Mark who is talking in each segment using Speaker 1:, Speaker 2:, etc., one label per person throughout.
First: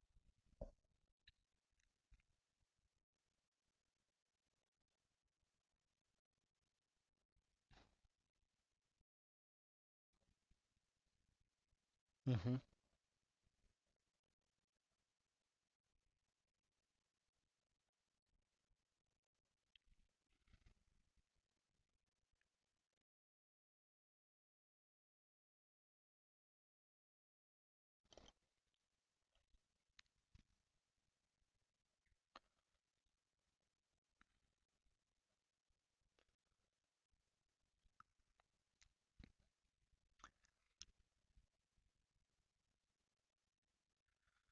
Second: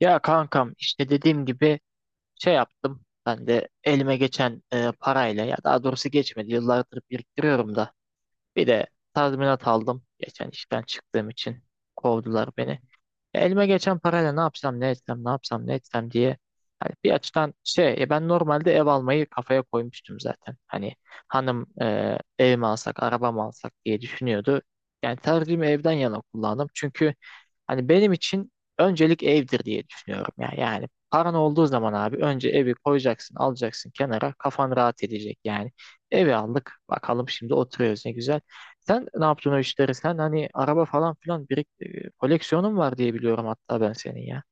Speaker 1: Ya kankam işte dediğim gibi şey yaptım. Ben de elime geçen parayla ya daha doğrusu geçmedi. Yıllardır biriktiriyorum da. Bir de tazminat aldım. Geçen işten çıktığım için
Speaker 2: Hı
Speaker 1: kovdular
Speaker 2: hı.
Speaker 1: beni. Elime geçen parayla ne yapsam ne etsem ne yapsam ne etsem diye. Hani bir açıdan şey ben normalde ev almayı kafaya koymuştum zaten. Hani hanım ev mi alsak araba mı alsak diye düşünüyordu. Yani tercihimi evden yana kullandım. Çünkü hani benim için öncelik evdir diye düşünüyorum ya. Yani paran olduğu zaman abi önce evi koyacaksın, alacaksın kenara. Kafan rahat edecek yani. Evi aldık. Bakalım şimdi oturuyoruz ne güzel. Sen ne yaptın o işleri? Sen hani araba falan filan koleksiyonun var diye biliyorum hatta ben senin ya.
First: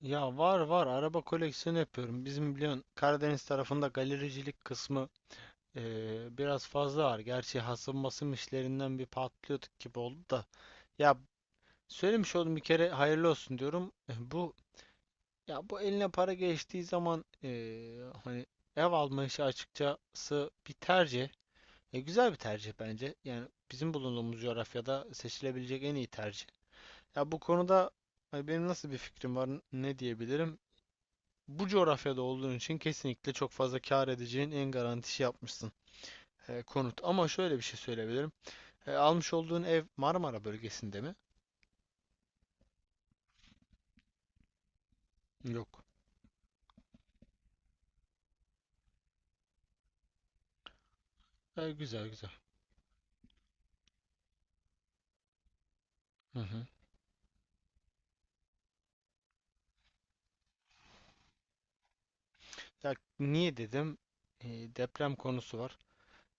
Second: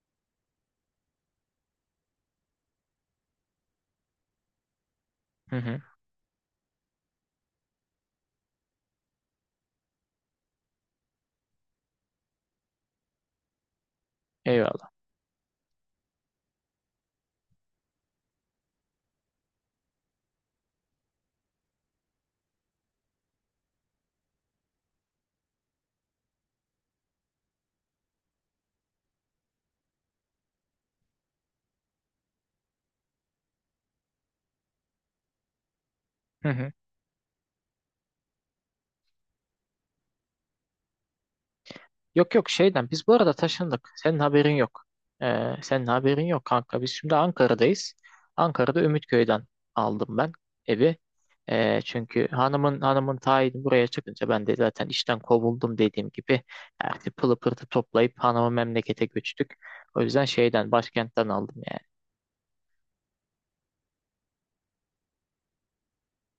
Speaker 2: Ya var var araba koleksiyonu yapıyorum. Bizim biliyorsun Karadeniz tarafında galericilik kısmı
Speaker 1: Hı hı.
Speaker 2: biraz fazla var. Gerçi hasım basım işlerinden bir patlıyorduk gibi oldu da. Ya söylemiş oldum bir kere, hayırlı olsun diyorum. Eh,
Speaker 1: Eyvallah.
Speaker 2: bu eline para geçtiği zaman hani ev alma işi açıkçası bir tercih. E, güzel bir tercih bence. Yani bizim bulunduğumuz coğrafyada seçilebilecek en iyi tercih. Ya bu konuda hani benim nasıl bir fikrim var, ne diyebilirim? Bu coğrafyada olduğun için kesinlikle çok fazla kâr edeceğin en garantisi yapmışsın,
Speaker 1: Hı hı.
Speaker 2: konut. Ama şöyle bir şey söyleyebilirim. E, almış olduğun ev Marmara bölgesinde mi?
Speaker 1: Yok yok, şeyden biz bu arada taşındık. Senin haberin yok.
Speaker 2: Yok.
Speaker 1: Senin haberin yok kanka. Biz şimdi Ankara'dayız. Ankara'da Ümitköy'den aldım ben evi.
Speaker 2: E, güzel
Speaker 1: Çünkü
Speaker 2: güzel.
Speaker 1: hanımın tayini buraya çıkınca ben de zaten işten kovuldum dediğim
Speaker 2: Hı
Speaker 1: gibi
Speaker 2: hı.
Speaker 1: artık pılı pırtı toplayıp hanımı memlekete göçtük. O yüzden şeyden başkentten aldım yani.
Speaker 2: Ya niye dedim? E, deprem konusu var.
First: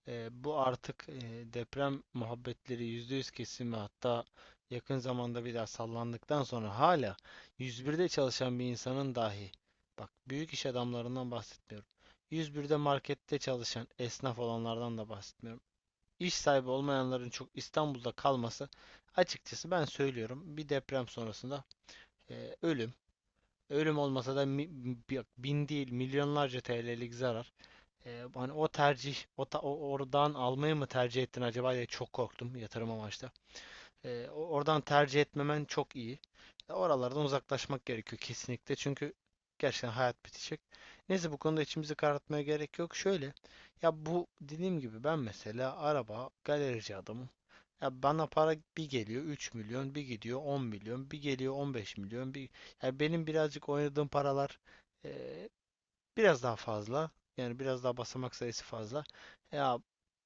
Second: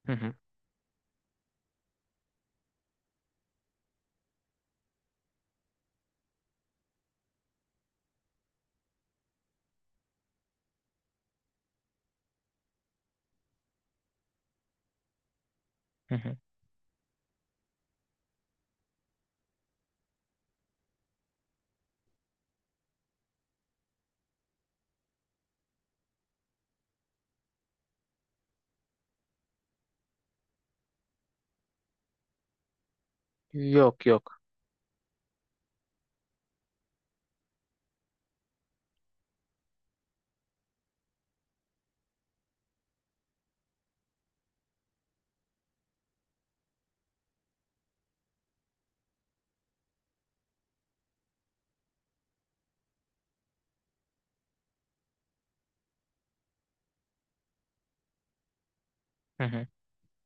Speaker 1: Hı hı,
Speaker 2: Bu artık deprem muhabbetleri %100 kesin ve hatta yakın zamanda bir daha sallandıktan sonra hala 101'de çalışan bir insanın dahi, bak, büyük iş adamlarından bahsetmiyorum. 101'de markette çalışan esnaf olanlardan da bahsetmiyorum.
Speaker 1: hı
Speaker 2: İş
Speaker 1: hı.
Speaker 2: sahibi olmayanların çok İstanbul'da kalması, açıkçası ben söylüyorum, bir deprem sonrasında ölüm. Ölüm olmasa da bin değil milyonlarca TL'lik zarar. Hani o tercih, oradan almayı mı tercih ettin acaba diye çok korktum, yatırım amaçlı.
Speaker 1: Yok yok.
Speaker 2: Oradan tercih etmemen çok iyi. E, oralardan uzaklaşmak gerekiyor kesinlikle, çünkü gerçekten hayat bitecek. Neyse, bu konuda içimizi karartmaya gerek yok. Şöyle, ya bu dediğim gibi ben mesela araba, galerici adamım. Ya bana para bir geliyor 3 milyon, bir gidiyor 10 milyon, bir geliyor 15 milyon, bir... Ya benim birazcık oynadığım paralar e, biraz daha fazla. Yani biraz daha basamak sayısı fazla.
Speaker 1: Hı hı,
Speaker 2: Ya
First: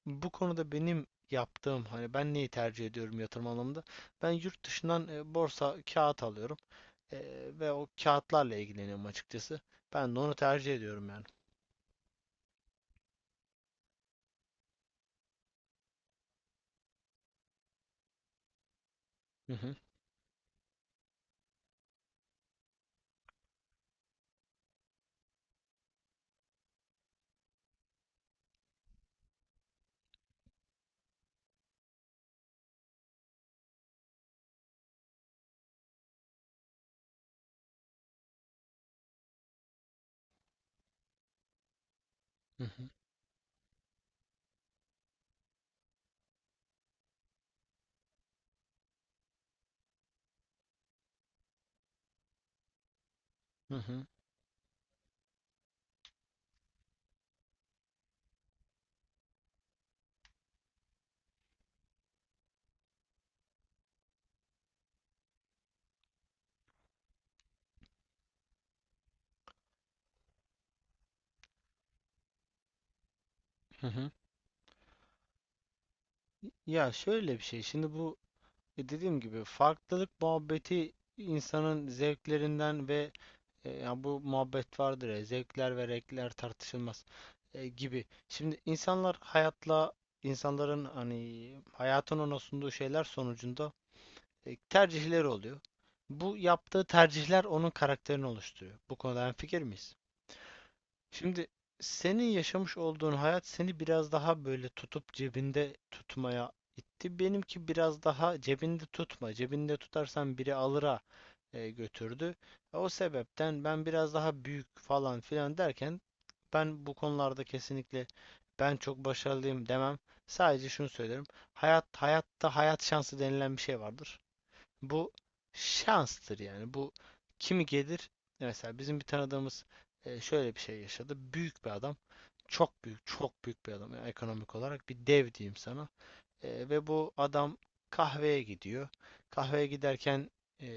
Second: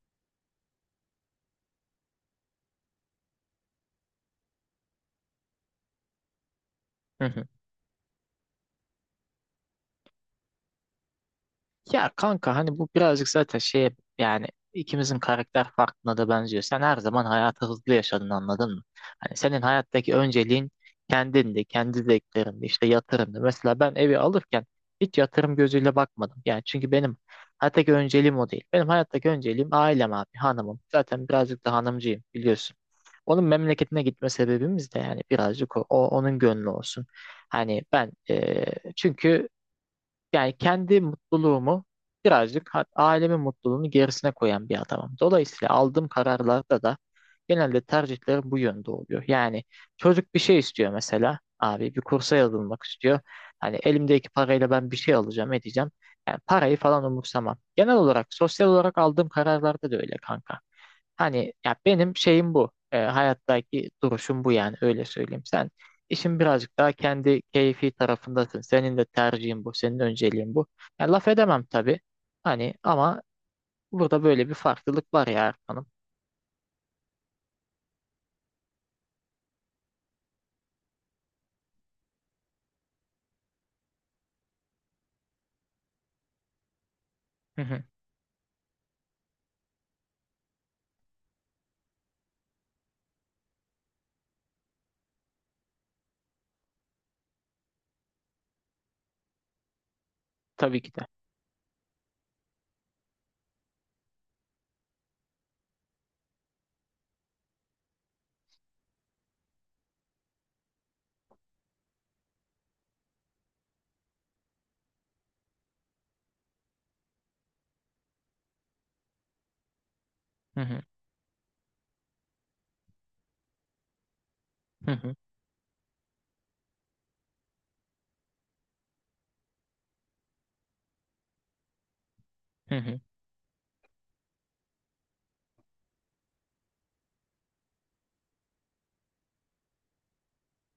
Speaker 2: bu konuda benim yaptığım, hani ben neyi tercih ediyorum yatırım anlamında? Ben yurt dışından borsa kağıt alıyorum. E,
Speaker 1: hı hı.
Speaker 2: ve o kağıtlarla ilgileniyorum açıkçası. Ben de onu tercih ediyorum yani.
Speaker 1: Ya kanka hani bu birazcık zaten şeye yani ikimizin karakter farkına da benziyor. Sen her zaman hayatı hızlı yaşadın anladın mı? Hani
Speaker 2: Hı
Speaker 1: senin
Speaker 2: hı.
Speaker 1: hayattaki önceliğin kendindi, kendi zevklerindi, işte yatırımdı. Mesela ben evi alırken hiç yatırım gözüyle bakmadım. Yani çünkü benim hayattaki önceliğim o değil. Benim hayattaki önceliğim ailem abi, hanımım. Zaten birazcık da hanımcıyım biliyorsun. Onun memleketine gitme sebebimiz de yani birazcık onun gönlü olsun. Hani ben çünkü yani kendi mutluluğumu
Speaker 2: Hı
Speaker 1: birazcık
Speaker 2: hı.
Speaker 1: ailemin mutluluğunu gerisine koyan bir adamım. Dolayısıyla aldığım kararlarda da genelde tercihlerim bu yönde oluyor. Yani çocuk bir şey istiyor mesela. Abi bir kursa yazılmak istiyor.
Speaker 2: Hı
Speaker 1: Hani
Speaker 2: hı.
Speaker 1: elimdeki parayla ben bir şey alacağım, edeceğim. Yani parayı falan umursamam. Genel olarak sosyal olarak aldığım kararlarda da öyle kanka. Hani ya benim şeyim bu. Hayattaki duruşum bu yani öyle söyleyeyim. Sen işin birazcık daha kendi keyfi tarafındasın. Senin de tercihin bu, senin önceliğin bu. Ya laf edemem tabii. Hani ama
Speaker 2: Hı hı.
Speaker 1: burada böyle bir farklılık var ya Erkan'ım.
Speaker 2: Ya şöyle bir şey. Şimdi bu dediğim gibi farklılık muhabbeti insanın zevklerinden ve... yani bu muhabbet vardır ya, zevkler ve renkler tartışılmaz
Speaker 1: Hı hı,
Speaker 2: gibi. Şimdi insanların hani hayatın ona sunduğu şeyler sonucunda tercihleri oluyor. Bu yaptığı tercihler onun karakterini oluşturuyor. Bu konuda hemfikir miyiz?
Speaker 1: tabii ki de.
Speaker 2: Şimdi, senin yaşamış olduğun hayat seni biraz daha böyle tutup cebinde tutmaya itti. Benimki biraz daha cebinde tutma. Cebinde tutarsan biri alıra, götürdü. O sebepten ben biraz daha büyük falan filan derken, ben bu konularda kesinlikle ben çok başarılıyım demem.
Speaker 1: Hı
Speaker 2: Sadece
Speaker 1: hı,
Speaker 2: şunu söylerim. Hayat şansı denilen bir şey vardır.
Speaker 1: hı
Speaker 2: Bu
Speaker 1: hı,
Speaker 2: şanstır yani. Bu kimi gelir? Mesela bizim bir tanıdığımız şöyle bir şey yaşadı. Büyük bir adam.
Speaker 1: hı
Speaker 2: Çok
Speaker 1: hı,
Speaker 2: büyük, çok büyük bir adam. Yani ekonomik olarak bir dev diyeyim sana. Ve bu adam kahveye gidiyor. Kahveye giderken e,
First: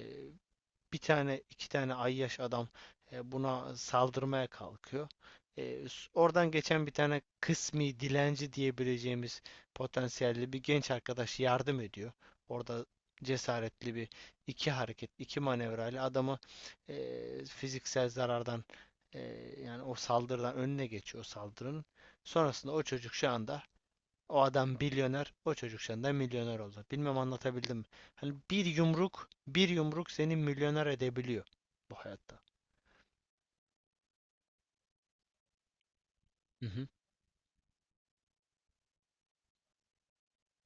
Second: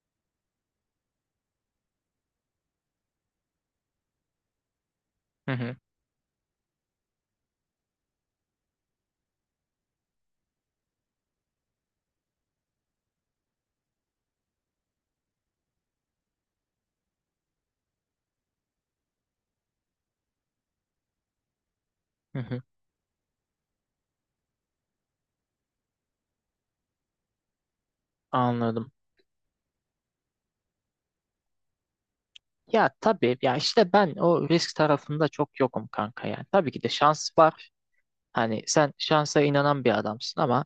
Speaker 2: bir tane iki tane ayyaş adam buna saldırmaya kalkıyor.
Speaker 1: hı hı,
Speaker 2: Oradan geçen bir tane kısmi dilenci diyebileceğimiz potansiyelli bir genç arkadaş yardım ediyor. Orada cesaretli bir iki hareket, iki manevrayla adamı fiziksel zarardan, e, yani o saldırıdan önüne geçiyor o saldırının.
Speaker 1: hı hı.
Speaker 2: Sonrasında o çocuk şu anda, o adam milyoner, o çocuk şu milyoner oldu. Bilmem anlatabildim mi? Hani bir
Speaker 1: Anladım.
Speaker 2: yumruk, bir yumruk seni milyoner edebiliyor bu hayatta.
Speaker 1: Ya tabii ya işte ben o risk tarafında çok yokum kanka yani.
Speaker 2: Hı
Speaker 1: Tabii ki
Speaker 2: hı.
Speaker 1: de şans var. Hani sen şansa inanan bir adamsın ama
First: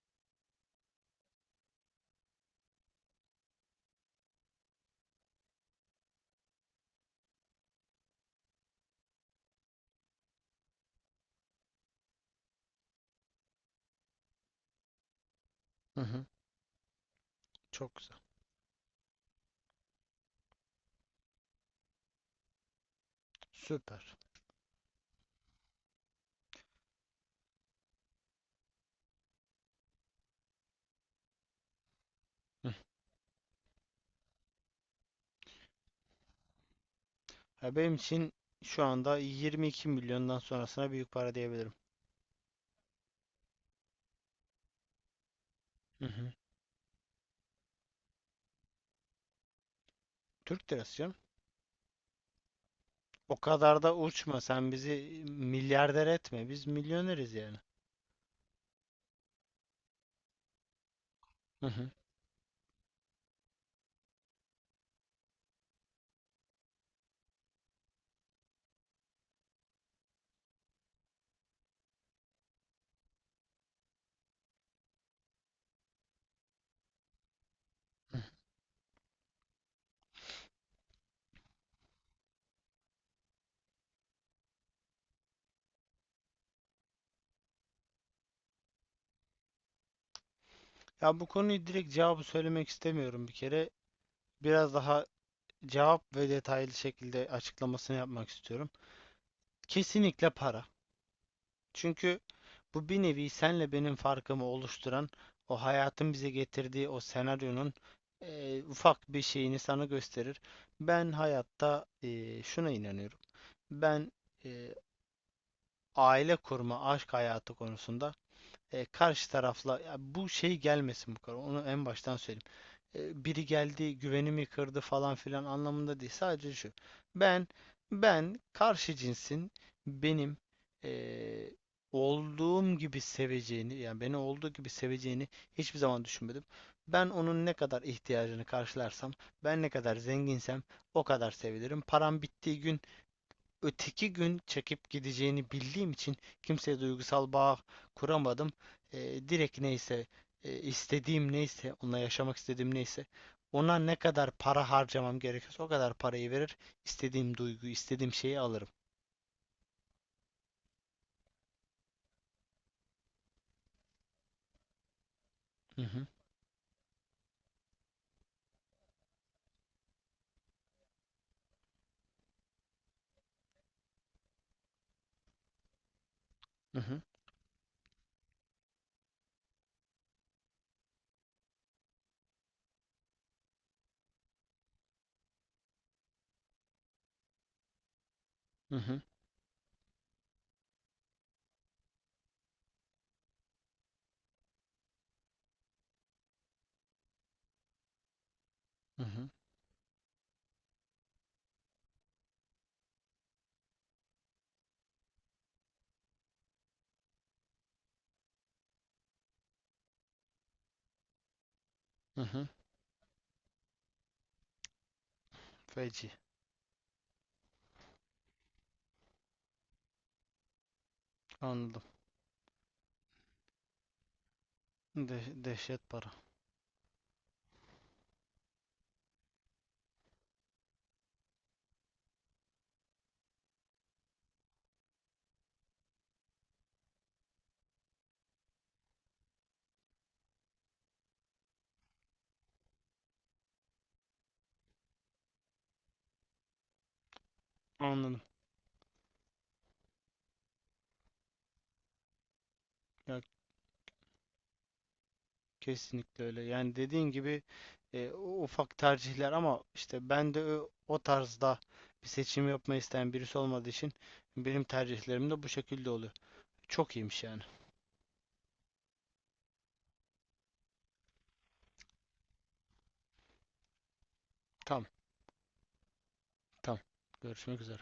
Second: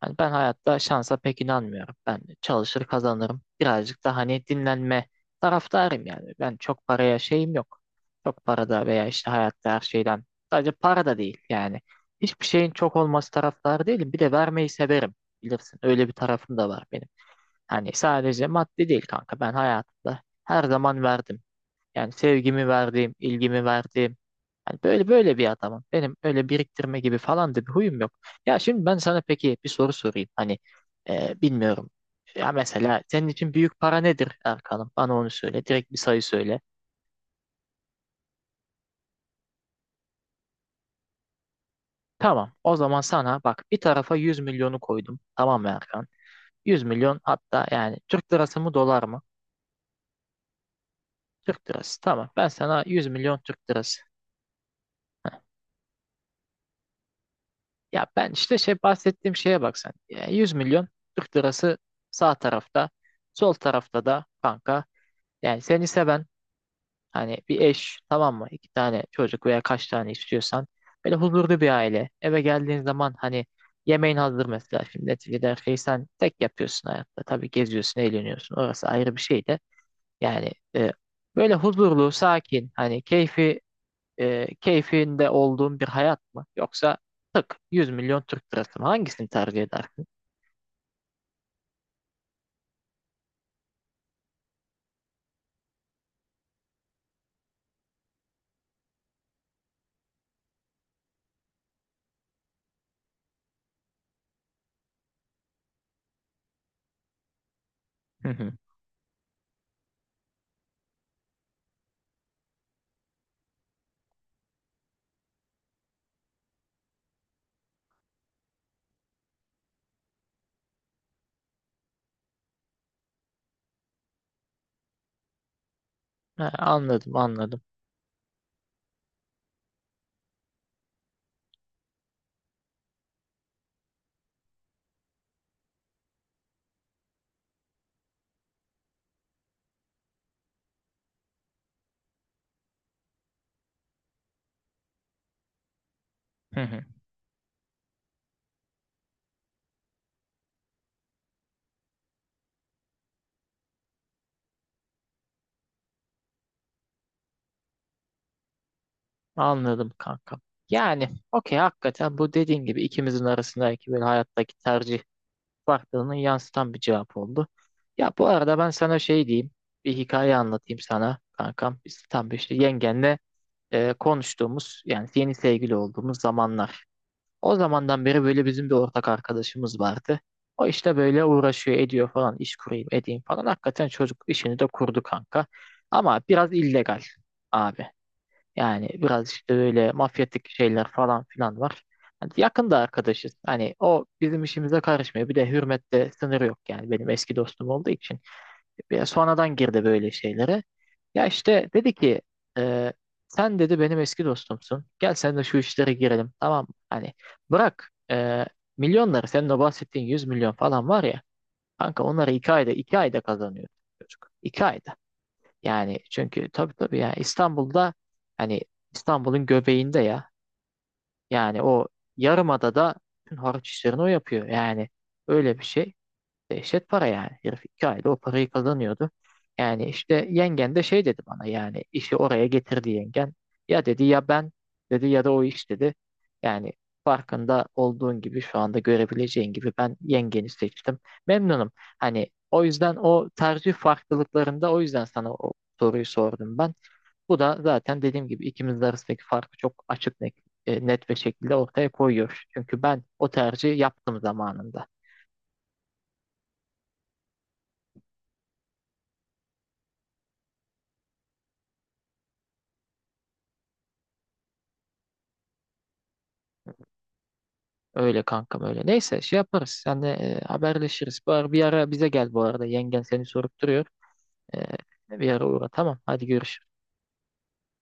Speaker 1: hani ben hayatta şansa pek inanmıyorum. Ben çalışır kazanırım. Birazcık da hani dinlenme taraftarıyım yani. Ben çok paraya şeyim yok. Çok parada veya işte hayatta her şeyden. Sadece para da değil yani. Hiçbir şeyin çok olması taraftarı değilim. Bir de vermeyi severim. Bilirsin
Speaker 2: Hı
Speaker 1: öyle bir
Speaker 2: hı.
Speaker 1: tarafım da var benim. Hani
Speaker 2: Çok güzel.
Speaker 1: sadece maddi değil kanka. Ben hayatımda her zaman verdim. Yani sevgimi verdiğim, ilgimi
Speaker 2: Süper.
Speaker 1: verdiğim. Yani böyle böyle bir adamım. Benim öyle biriktirme gibi falan da bir huyum yok. Ya şimdi ben sana peki bir soru sorayım. Hani bilmiyorum. Ya
Speaker 2: Hı.
Speaker 1: mesela senin için büyük para nedir Erkan'ım? Bana onu söyle. Direkt bir sayı söyle.
Speaker 2: Ya benim için şu anda 22 milyondan sonrasına büyük para diyebilirim.
Speaker 1: Tamam. O zaman sana bak bir tarafa 100 milyonu koydum. Tamam mı
Speaker 2: Hı
Speaker 1: Erkan?
Speaker 2: hı.
Speaker 1: 100 milyon hatta yani Türk lirası mı dolar mı?
Speaker 2: Türk lirası canım.
Speaker 1: Türk lirası. Tamam. Ben sana 100
Speaker 2: O
Speaker 1: milyon Türk
Speaker 2: kadar da
Speaker 1: lirası.
Speaker 2: uçma. Sen bizi milyarder etme. Biz milyoneriz yani.
Speaker 1: Ya ben işte şey bahsettiğim şeye bak sen. Yani 100 milyon Türk
Speaker 2: Hı
Speaker 1: lirası
Speaker 2: hı.
Speaker 1: sağ tarafta, sol tarafta da kanka. Yani seni seven hani bir eş tamam mı? İki tane çocuk veya kaç tane istiyorsan böyle huzurlu bir aile. Eve geldiğin zaman hani yemeğin hazır mesela şimdi neticede her şeyi sen tek yapıyorsun hayatta. Tabii geziyorsun,
Speaker 2: Hı.
Speaker 1: eğleniyorsun. Orası ayrı bir şey de. Yani böyle huzurlu, sakin hani keyfi keyfinde olduğun bir hayat mı? Yoksa tık 100 milyon Türk lirası mı? Hangisini tercih edersin?
Speaker 2: Ya bu konuyu direkt cevabı söylemek istemiyorum bir kere. Biraz daha cevap ve detaylı şekilde açıklamasını yapmak istiyorum. Kesinlikle para. Çünkü bu bir nevi senle benim farkımı oluşturan, o hayatın bize getirdiği o senaryonun
Speaker 1: Hı hı.
Speaker 2: ufak bir şeyini sana gösterir. Ben hayatta şuna inanıyorum. Ben eee, aile kurma, aşk hayatı konusunda karşı tarafla ya bu şey gelmesin bu kadar. Onu en baştan söyleyeyim, biri geldi güvenimi kırdı falan filan anlamında değil.
Speaker 1: Ha,
Speaker 2: Sadece şu.
Speaker 1: anladım
Speaker 2: Ben
Speaker 1: anladım.
Speaker 2: ben karşı cinsin benim e, olduğum gibi seveceğini, yani beni olduğu gibi seveceğini hiçbir zaman düşünmedim. Ben onun ne kadar ihtiyacını karşılarsam, ben ne kadar zenginsem o kadar sevilirim. Param bittiği gün öteki gün çekip gideceğini bildiğim için
Speaker 1: Hı
Speaker 2: kimseye
Speaker 1: hı.
Speaker 2: duygusal bağ kuramadım. Direkt neyse, istediğim neyse, onunla yaşamak istediğim neyse, ona ne kadar para harcamam gerekiyorsa o kadar parayı verir, istediğim duyguyu, istediğim şeyi alırım.
Speaker 1: Anladım kanka. Yani okey hakikaten bu dediğin gibi ikimizin arasındaki böyle hayattaki tercih
Speaker 2: Hı hı.
Speaker 1: farklılığını yansıtan bir cevap oldu. Ya bu arada ben sana şey diyeyim. Bir hikaye anlatayım sana kankam. Biz tam bir işte yengenle konuştuğumuz yani yeni sevgili olduğumuz
Speaker 2: Hı
Speaker 1: zamanlar.
Speaker 2: hı.
Speaker 1: O zamandan beri böyle bizim bir ortak arkadaşımız vardı. O işte böyle uğraşıyor ediyor falan iş kurayım edeyim falan. Hakikaten çocuk işini de kurdu kanka. Ama biraz illegal abi.
Speaker 2: Hı
Speaker 1: Yani
Speaker 2: hı.
Speaker 1: biraz işte böyle mafyatik şeyler falan filan var. Hani yakında arkadaşız. Hani o bizim işimize karışmıyor. Bir de hürmette sınır yok yani benim eski dostum olduğu için.
Speaker 2: Hı
Speaker 1: Bir
Speaker 2: hı.
Speaker 1: sonradan girdi böyle şeylere. Ya işte dedi ki e, sen dedi benim eski dostumsun. Gel sen de şu işlere girelim tamam mı? Hani bırak milyonları senin o bahsettiğin 100 milyon falan var ya. Kanka
Speaker 2: Hı
Speaker 1: onları
Speaker 2: hı.
Speaker 1: iki ayda iki ayda kazanıyor çocuk. İki ayda. Yani
Speaker 2: Feci.
Speaker 1: çünkü tabii tabii ya İstanbul'da hani İstanbul'un göbeğinde ya yani
Speaker 2: Anladım.
Speaker 1: o yarımadada bütün harç işlerini o yapıyor. Yani
Speaker 2: De
Speaker 1: öyle bir
Speaker 2: dehşet
Speaker 1: şey.
Speaker 2: para.
Speaker 1: Dehşet para yani. Herif iki ayda o parayı kazanıyordu. Yani işte yengen de şey dedi bana yani işi oraya getirdi yengen. Ya dedi ya ben dedi ya da o iş dedi. Yani farkında olduğun gibi şu anda görebileceğin gibi ben yengeni seçtim. Memnunum. Hani o yüzden o tercih farklılıklarında o yüzden sana o soruyu sordum ben. Bu da zaten
Speaker 2: Anladım.
Speaker 1: dediğim gibi ikimiz arasındaki farkı çok açık net bir şekilde ortaya koyuyor. Çünkü ben
Speaker 2: Ya
Speaker 1: o tercihi yaptım zamanında.
Speaker 2: kesinlikle öyle. Yani dediğin gibi ufak tercihler ama işte ben de o tarzda bir seçim yapmayı isteyen birisi olmadığı için benim tercihlerim de bu şekilde oluyor. Çok iyiymiş yani.
Speaker 1: Öyle kankam öyle. Neyse şey yaparız. Senle haberleşiriz. Bari bir ara bize gel bu arada. Yengen seni sorup duruyor.
Speaker 2: Tamam,
Speaker 1: Bir ara uğra. Tamam. Hadi görüşürüz.
Speaker 2: tamam. Görüşmek üzere.